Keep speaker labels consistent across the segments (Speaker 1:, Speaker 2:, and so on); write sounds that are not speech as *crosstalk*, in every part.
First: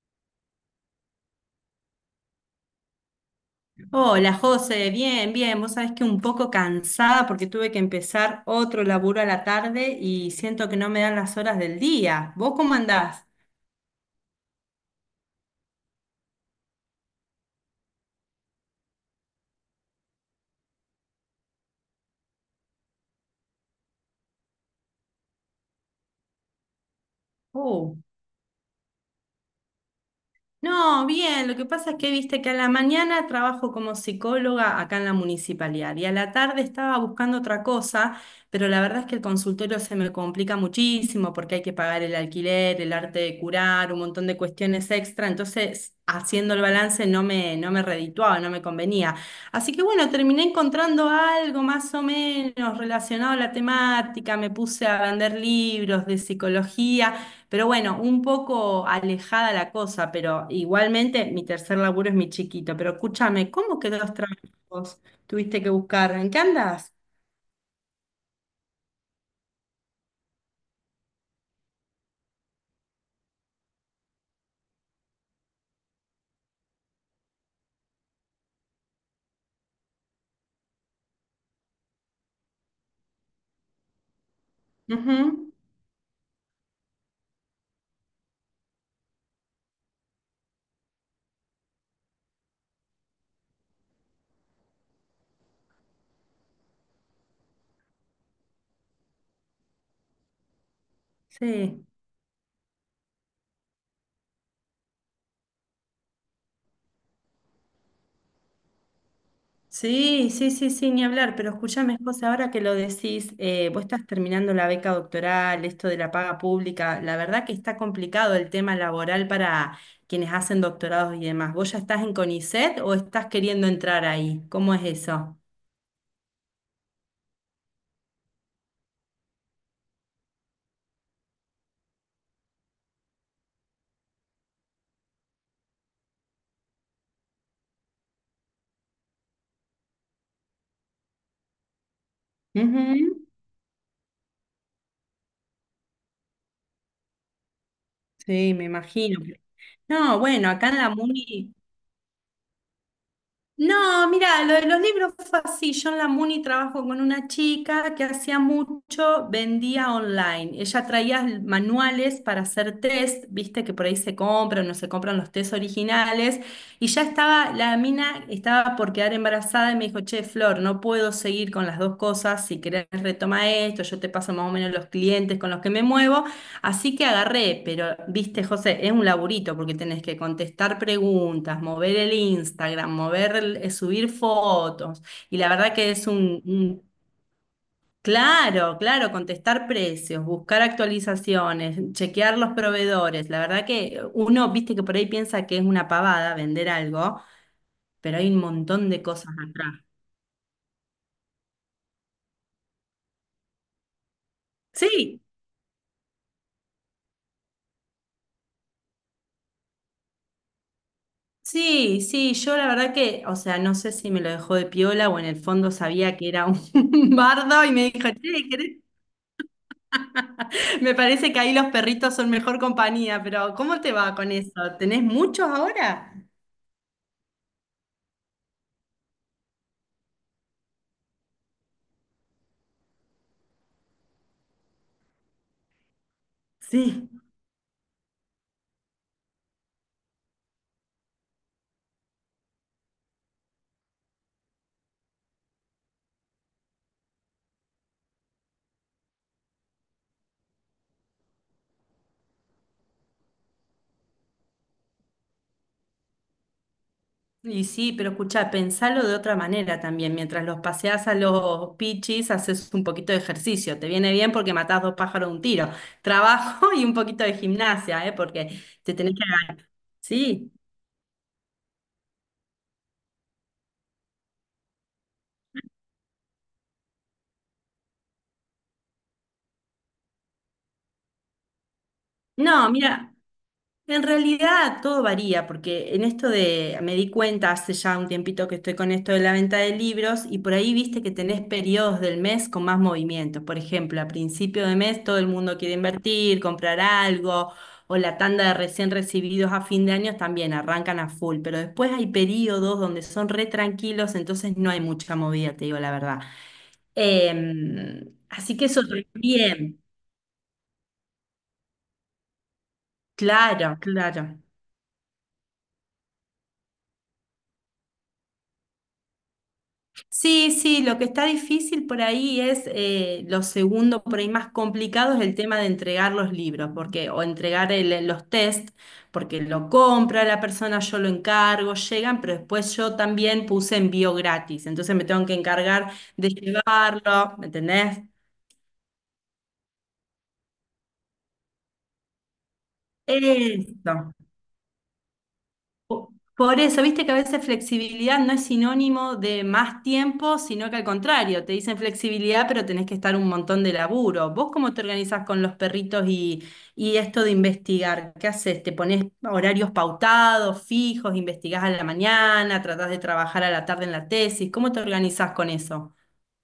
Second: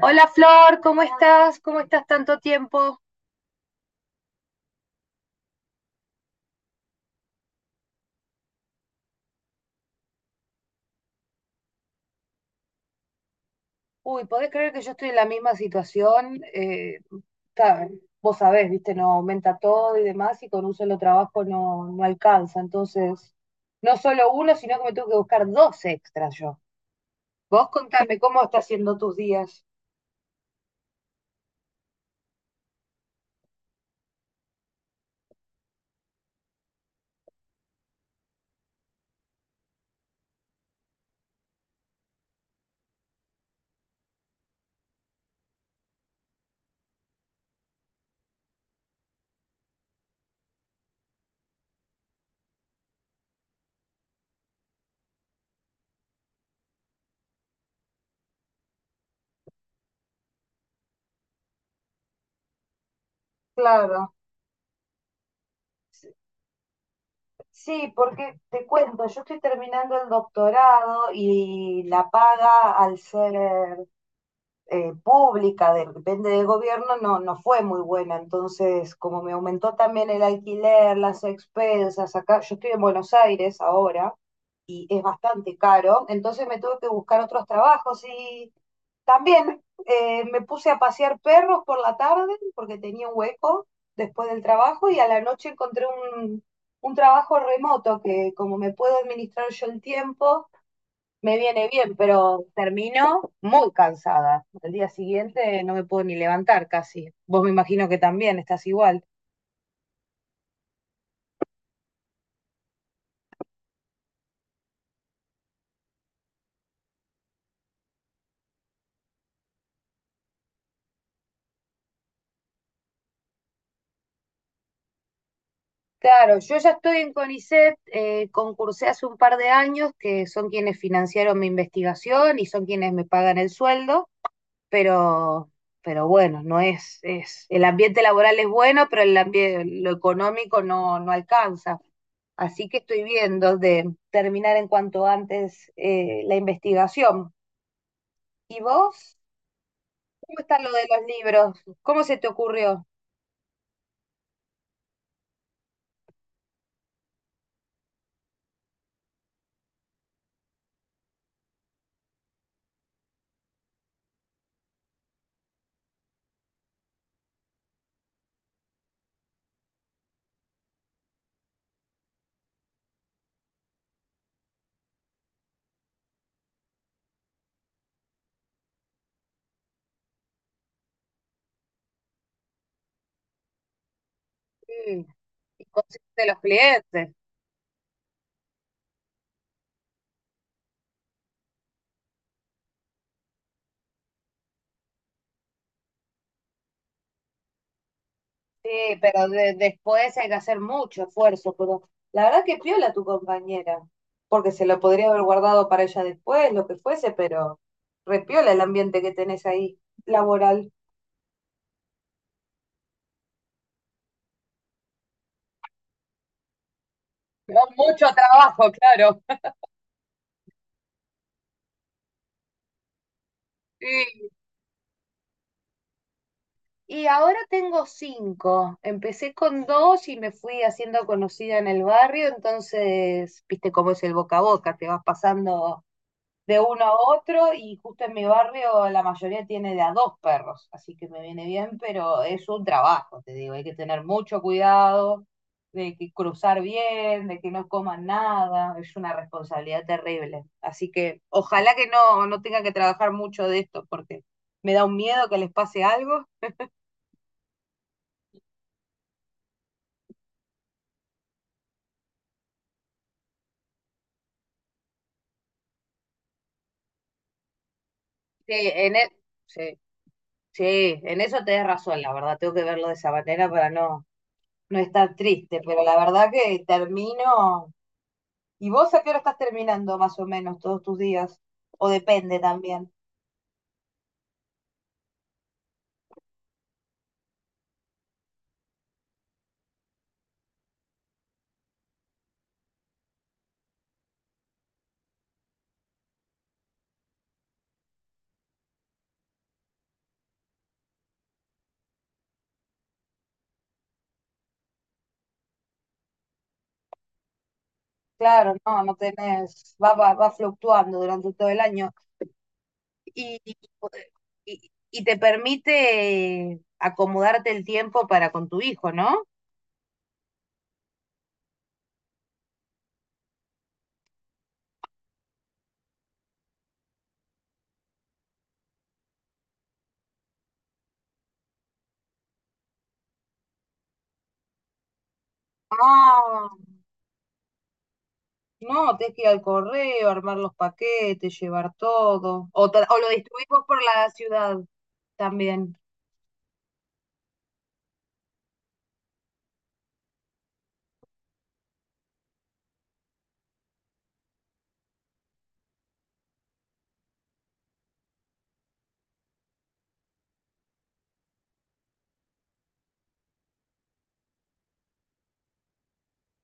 Speaker 1: Hola Flor, ¿cómo estás? ¿Cómo estás tanto tiempo?
Speaker 2: Hola José, bien, bien. Vos sabés que un poco cansada porque tuve que empezar otro laburo a la tarde y siento que no me dan las horas del día. ¿Vos cómo andás?
Speaker 1: Uy, ¿podés creer que yo estoy en la misma situación? Ta- vos sabés, viste, no aumenta todo y demás, y con un solo trabajo no, no alcanza. Entonces, no solo uno, sino que me tengo que buscar dos extras yo. Vos
Speaker 2: Oh.
Speaker 1: contame, ¿cómo estás haciendo tus días?
Speaker 2: No, bien, lo que pasa es que viste que a la mañana trabajo como psicóloga acá en la municipalidad y a la tarde estaba buscando otra cosa, pero la verdad es que el consultorio se me complica muchísimo porque hay que pagar el alquiler, el arte de curar, un montón de cuestiones extra, entonces haciendo el balance no me redituaba, no me convenía. Así que bueno, terminé encontrando algo más o menos relacionado a la temática, me puse a vender libros de psicología. Pero bueno, un poco alejada la cosa, pero igualmente mi tercer laburo es mi chiquito. Pero escúchame, ¿cómo que
Speaker 1: Claro.
Speaker 2: dos trabajos tuviste que buscar? ¿En qué andas?
Speaker 1: Sí, porque te cuento, yo estoy terminando el doctorado y la paga al ser pública, depende del gobierno, no, no fue muy buena. Entonces, como me aumentó también el alquiler, las expensas, acá, yo estoy en Buenos Aires ahora, y es
Speaker 2: Ujú.
Speaker 1: bastante caro. Entonces me tuve que buscar otros trabajos y también me puse a pasear perros por la tarde porque tenía un hueco después del trabajo y a la noche encontré un, un trabajo remoto que como me puedo administrar yo el tiempo, me viene
Speaker 2: Sí,
Speaker 1: bien, pero termino muy cansada. El día siguiente no me puedo ni levantar casi. Vos me imagino que también estás igual.
Speaker 2: sí, sí, sí, sí, ni hablar. Pero escúchame, José, ahora que lo decís, vos estás terminando la beca doctoral, esto de la paga pública, la verdad que está complicado el tema laboral para quienes hacen doctorados y demás. ¿Vos ya estás en CONICET o estás queriendo entrar ahí? ¿Cómo es eso?
Speaker 1: Claro, yo ya estoy en CONICET, concursé hace un par de años, que son quienes financiaron mi investigación y son quienes me pagan el sueldo, pero, pero bueno, no es, el ambiente laboral es bueno, pero el ambiente, lo económico no, no alcanza. Así que estoy viendo de terminar en cuanto antes la investigación.
Speaker 2: Sí,
Speaker 1: ¿Y
Speaker 2: me
Speaker 1: vos?
Speaker 2: imagino. No,
Speaker 1: ¿Cómo
Speaker 2: bueno,
Speaker 1: está
Speaker 2: acá
Speaker 1: lo
Speaker 2: en
Speaker 1: de
Speaker 2: la
Speaker 1: los
Speaker 2: Muni.
Speaker 1: libros? ¿Cómo se te ocurrió?
Speaker 2: No, mira, lo de los libros fue así. Yo en la Muni trabajo con una chica que hacía mucho, vendía online. Ella traía manuales para hacer test, viste que por ahí se compran, no se compran los test originales. Y ya estaba, la mina estaba por quedar embarazada y me dijo, che, Flor, no puedo seguir con las dos cosas. Si querés retoma esto, yo te paso más o menos los clientes con los que me muevo. Así que agarré, pero viste, José, es un laburito porque tenés que contestar preguntas, mover el Instagram, mover, subir fotos.
Speaker 1: Mm.
Speaker 2: Y la
Speaker 1: ¿Y
Speaker 2: verdad que es
Speaker 1: consejos de los clientes?
Speaker 2: claro, claro, contestar precios, buscar actualizaciones, chequear los proveedores. La verdad que uno, viste que por ahí piensa que es una pavada vender algo, pero hay un
Speaker 1: Sí,
Speaker 2: montón de
Speaker 1: pero
Speaker 2: cosas atrás.
Speaker 1: después hay que hacer mucho esfuerzo, pero la verdad que piola tu compañera, porque se lo podría haber
Speaker 2: Sí,
Speaker 1: guardado para ella después, lo que fuese, pero repiola el ambiente que tenés ahí, laboral.
Speaker 2: sí, sí, yo la verdad que, o sea, no sé si me lo dejó de piola o en el fondo sabía que era un *laughs* bardo
Speaker 1: Con
Speaker 2: y me
Speaker 1: mucho
Speaker 2: dijo, che,
Speaker 1: trabajo,
Speaker 2: ¿querés?
Speaker 1: claro.
Speaker 2: *laughs* Me parece que ahí los perritos son mejor compañía, pero ¿cómo te va
Speaker 1: Sí.
Speaker 2: con eso? ¿Tenés muchos ahora?
Speaker 1: Y ahora tengo cinco. Empecé con dos y me fui haciendo conocida en el barrio, entonces, viste cómo es el boca a boca, te vas pasando de uno a
Speaker 2: Sí.
Speaker 1: otro y justo en mi barrio la mayoría tiene de a dos perros, así que me viene bien, pero es un trabajo, te digo, hay que tener mucho cuidado de que cruzar bien, de que no coman nada, es una responsabilidad terrible. Así que ojalá que no, no tenga que trabajar mucho de esto porque me da un miedo que les pase algo.
Speaker 2: Y sí, pero escuchá, pensalo de otra manera también. Mientras los paseás a los pichis, haces un poquito de ejercicio. Te viene bien porque matás dos pájaros de un tiro. Trabajo *laughs* y un poquito de gimnasia, ¿eh?
Speaker 1: Sí,
Speaker 2: Porque te
Speaker 1: en e-
Speaker 2: tenés que...
Speaker 1: sí,
Speaker 2: Sí.
Speaker 1: sí, en eso tenés razón, la verdad, tengo que verlo de esa manera para no, no estar triste, pero la verdad que termino. ¿Y vos a qué hora estás terminando más o menos todos tus días? O depende
Speaker 2: No,
Speaker 1: también.
Speaker 2: mira, en realidad todo varía, porque en esto de, me di cuenta hace ya un tiempito que estoy con esto de la venta de libros y por ahí viste que tenés periodos del mes con más movimientos. Por ejemplo, a principio de mes todo el mundo quiere invertir, comprar algo, o la tanda de recién recibidos a fin de año también arrancan a full, pero después hay periodos donde son re tranquilos, entonces no hay mucha movida, te digo la verdad.
Speaker 1: Claro,
Speaker 2: Así que eso
Speaker 1: no, no tenés,
Speaker 2: también,
Speaker 1: va fluctuando durante todo el año. Y,
Speaker 2: claro, claro.
Speaker 1: y te permite acomodarte el tiempo para con tu hijo, ¿no?
Speaker 2: Sí, sí, lo que está difícil por ahí es lo segundo, por ahí más complicado es el tema de entregar los libros, porque, o entregar los test, porque lo compra la persona, yo lo encargo, llegan, pero después yo también puse envío gratis, entonces me tengo que encargar de
Speaker 1: Ah,
Speaker 2: llevarlo, ¿me entendés?
Speaker 1: no, tenés que ir al correo, armar los paquetes, llevar todo. O lo distribuís vos por la
Speaker 2: Eso.
Speaker 1: ciudad también.
Speaker 2: Por eso, viste que a veces flexibilidad no es sinónimo de más tiempo, sino que al contrario, te dicen flexibilidad, pero tenés que estar un montón de laburo. ¿Vos cómo te organizás con los perritos y esto de investigar? ¿Qué haces? ¿Te pones horarios pautados, fijos, investigás a la mañana, tratás de trabajar a la tarde en la tesis? ¿Cómo te organizás con eso?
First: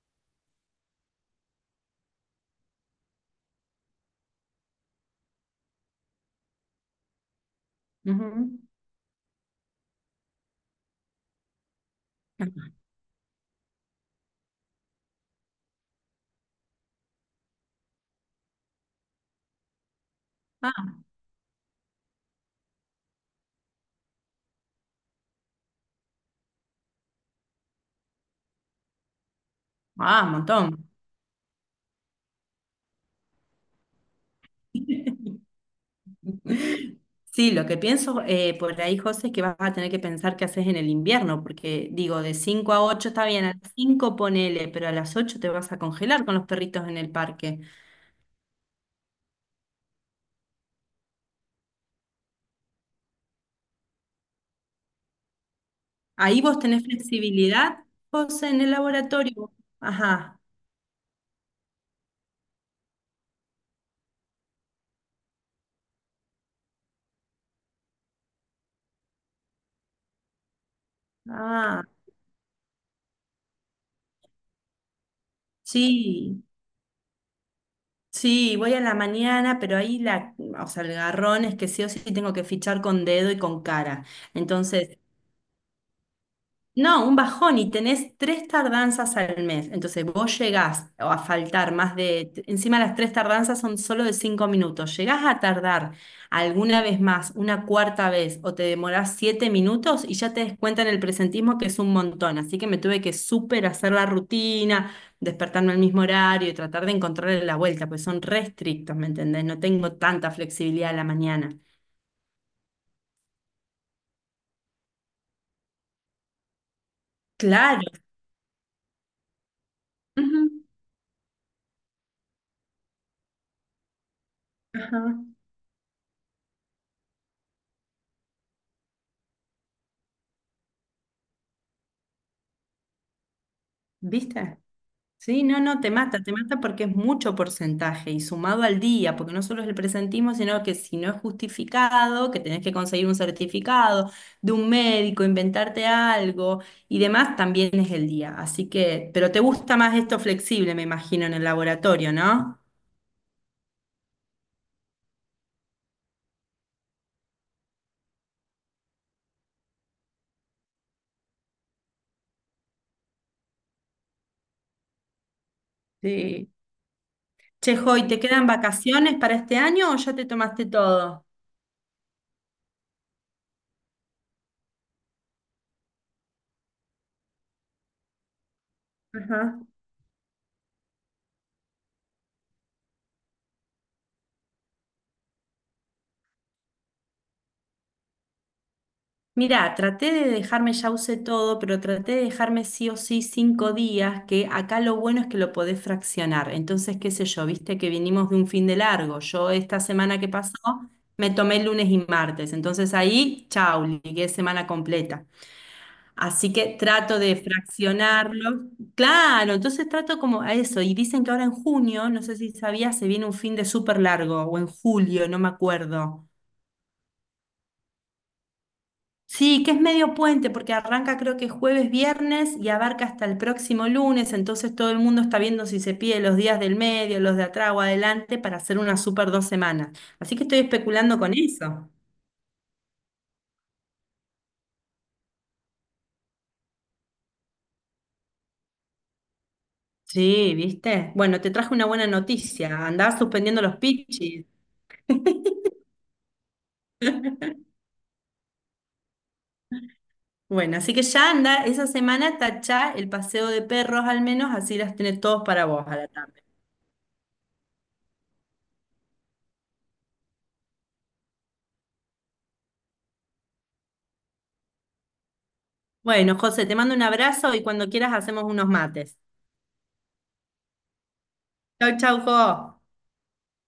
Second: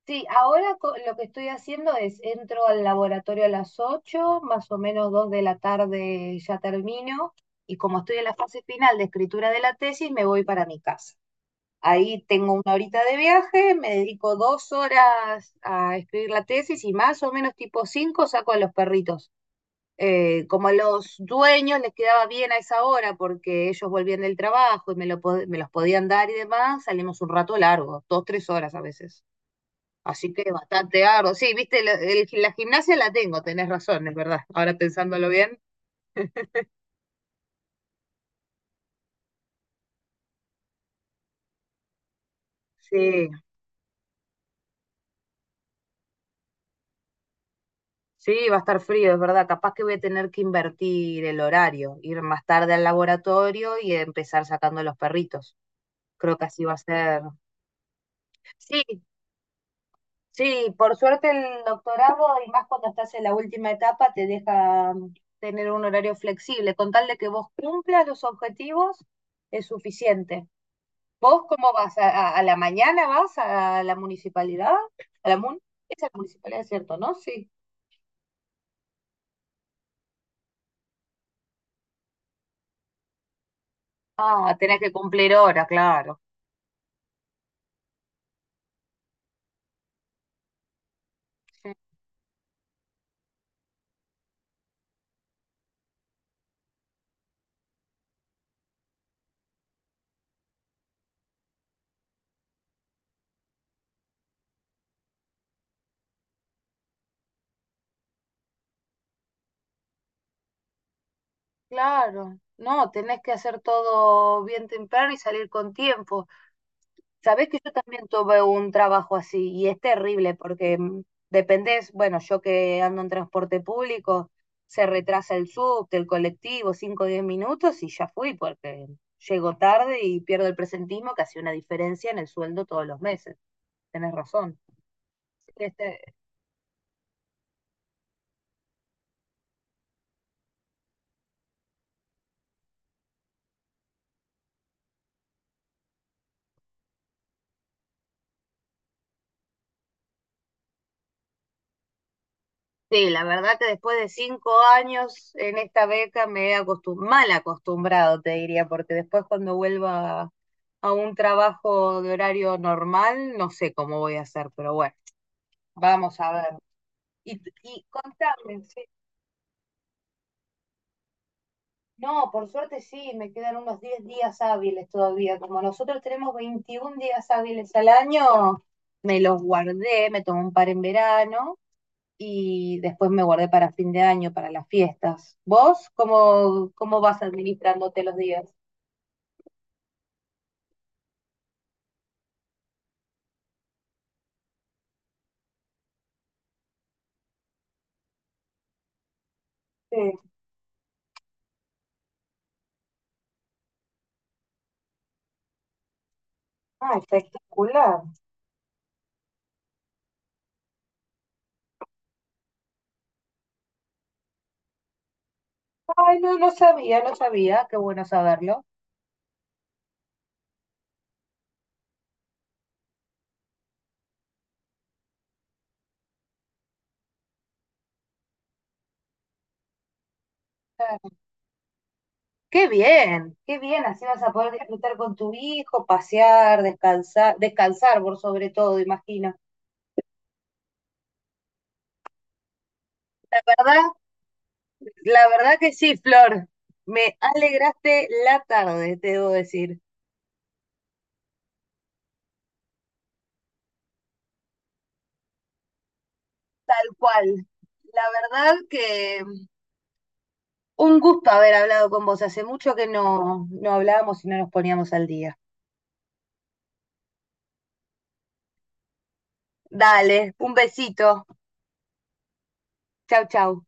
Speaker 1: Sí, ahora lo que estoy haciendo es entro al laboratorio a las 8, más o menos 2 de la tarde ya termino, y como estoy en la
Speaker 2: Ujú.
Speaker 1: fase final de escritura de la tesis, me voy para mi casa. Ahí tengo una horita de viaje, me dedico 2 horas a escribir la tesis y más o menos tipo 5 saco a los perritos. Como
Speaker 2: Ah,
Speaker 1: a los dueños les quedaba bien a esa hora porque ellos volvían del trabajo y me, me los podían dar y demás, salimos un rato largo, 2, 3 horas a veces.
Speaker 2: ah, un
Speaker 1: Así que
Speaker 2: montón.
Speaker 1: bastante arduo. Sí, viste, la gimnasia la tengo, tenés razón, es verdad. Ahora pensándolo bien.
Speaker 2: Sí, lo que pienso por ahí, José, es que vas a tener que pensar qué haces en el invierno, porque digo, de 5 a 8 está
Speaker 1: Sí,
Speaker 2: bien, a las 5 ponele, pero a las 8 te vas a congelar con los perritos en el parque.
Speaker 1: sí, va a estar frío, es verdad. Capaz que voy a tener que invertir el horario, ir más tarde al laboratorio y empezar sacando los perritos. Creo
Speaker 2: Ahí
Speaker 1: que
Speaker 2: vos
Speaker 1: así va a
Speaker 2: tenés
Speaker 1: ser.
Speaker 2: flexibilidad, José, en el
Speaker 1: Sí,
Speaker 2: laboratorio. Ajá.
Speaker 1: sí, por suerte el doctorado, y más cuando estás en la última etapa, te deja tener un horario flexible. Con tal de que vos cumplas los objetivos, es suficiente. ¿Vos cómo
Speaker 2: Ah,
Speaker 1: vas? ¿A la mañana vas a la municipalidad? ¿A la mun? Es a la
Speaker 2: sí.
Speaker 1: municipalidad, ¿cierto? ¿No? Sí.
Speaker 2: Sí, voy a la mañana, pero ahí o sea, el garrón es que sí o sí tengo que fichar con dedo y con cara.
Speaker 1: Ah, tenés que
Speaker 2: Entonces.
Speaker 1: cumplir hora, claro.
Speaker 2: No, un bajón y tenés tres tardanzas al mes. Entonces vos llegás o a
Speaker 1: Sí.
Speaker 2: faltar más de, encima las tres tardanzas son solo de 5 minutos. Llegás a tardar alguna vez más, una cuarta vez, o te demorás 7 minutos y ya te des cuenta en el presentismo que es un montón. Así que me tuve que súper hacer la rutina, despertarme al mismo horario y tratar de encontrarle la vuelta, pues son restrictos, ¿me entendés? No tengo tanta flexibilidad a la mañana.
Speaker 1: Claro, no, tenés que hacer todo bien temprano y salir con tiempo. Sabés que yo
Speaker 2: Claro.
Speaker 1: también tuve un trabajo así y es terrible
Speaker 2: Ujú.
Speaker 1: porque dependés, bueno, yo que ando en transporte público, se
Speaker 2: Ajá.
Speaker 1: retrasa el subte, el colectivo, cinco o 10 minutos y ya fui porque llego tarde y pierdo el presentismo que hace una diferencia en el sueldo todos los meses. Tenés
Speaker 2: ¿Viste?
Speaker 1: razón.
Speaker 2: Sí, no, no,
Speaker 1: Este.
Speaker 2: te mata porque es mucho porcentaje y sumado al día, porque no solo es el presentismo, sino que si no es justificado, que tenés que conseguir un certificado de un médico, inventarte algo y demás, también es el día. Así que, pero te gusta más esto flexible, me imagino, en el laboratorio, ¿no?
Speaker 1: Sí, la verdad que después de 5 años en esta beca me he mal acostumbrado, te diría, porque después cuando vuelva a un trabajo de horario normal, no sé cómo voy a hacer, pero bueno, vamos a ver.
Speaker 2: Sí.
Speaker 1: Y,
Speaker 2: Che,
Speaker 1: y
Speaker 2: Joy, ¿te quedan
Speaker 1: contame, sí.
Speaker 2: vacaciones para este año o ya te tomaste todo?
Speaker 1: No, por suerte sí, me quedan unos 10 días hábiles todavía. Como nosotros tenemos 21 días hábiles al año, me los
Speaker 2: Ajá.
Speaker 1: guardé, me tomé un par en verano y después me guardé para fin de año, para las fiestas. ¿Vos cómo vas administrándote los días?
Speaker 2: Mirá, traté de dejarme, ya usé todo, pero traté de dejarme sí o sí 5 días, que acá lo bueno es que lo podés fraccionar. Entonces, qué sé yo, viste que vinimos de un fin de largo. Yo esta
Speaker 1: Sí.
Speaker 2: semana que pasó me tomé el lunes y martes. Entonces ahí, chau, ligué semana completa. Así que
Speaker 1: Ah,
Speaker 2: trato de
Speaker 1: espectacular.
Speaker 2: fraccionarlo. Claro, entonces trato como a eso. Y dicen que ahora en junio, no sé si sabías, se viene un fin de súper largo, o en julio, no me
Speaker 1: Ay,
Speaker 2: acuerdo.
Speaker 1: no, no sabía, no sabía, qué bueno saberlo.
Speaker 2: Sí, que es medio puente porque arranca creo que jueves, viernes y abarca hasta el próximo lunes, entonces todo el mundo está viendo si se pide los días del medio, los de atrás o adelante para hacer una super 2 semanas. Así que estoy
Speaker 1: Claro.
Speaker 2: especulando con eso.
Speaker 1: Qué bien, así vas a poder disfrutar con tu hijo, pasear, descansar, descansar por sobre todo, imagino.
Speaker 2: Sí, ¿viste? Bueno, te traje una buena noticia, andaba
Speaker 1: La
Speaker 2: suspendiendo los
Speaker 1: verdad,
Speaker 2: pichis.
Speaker 1: la verdad que sí, Flor, me alegraste la tarde, te debo decir,
Speaker 2: Bueno, así que ya anda, esa semana tachá el paseo de perros al menos, así las tenés todos para vos a la tarde.
Speaker 1: tal cual. La verdad que. Un gusto haber hablado con vos. Hace mucho que no, no hablábamos y no nos poníamos al día.
Speaker 2: Bueno, José, te mando un abrazo y cuando quieras hacemos unos mates.
Speaker 1: Dale, un besito.
Speaker 2: Chau, chau, Jo.
Speaker 1: Chau, chau.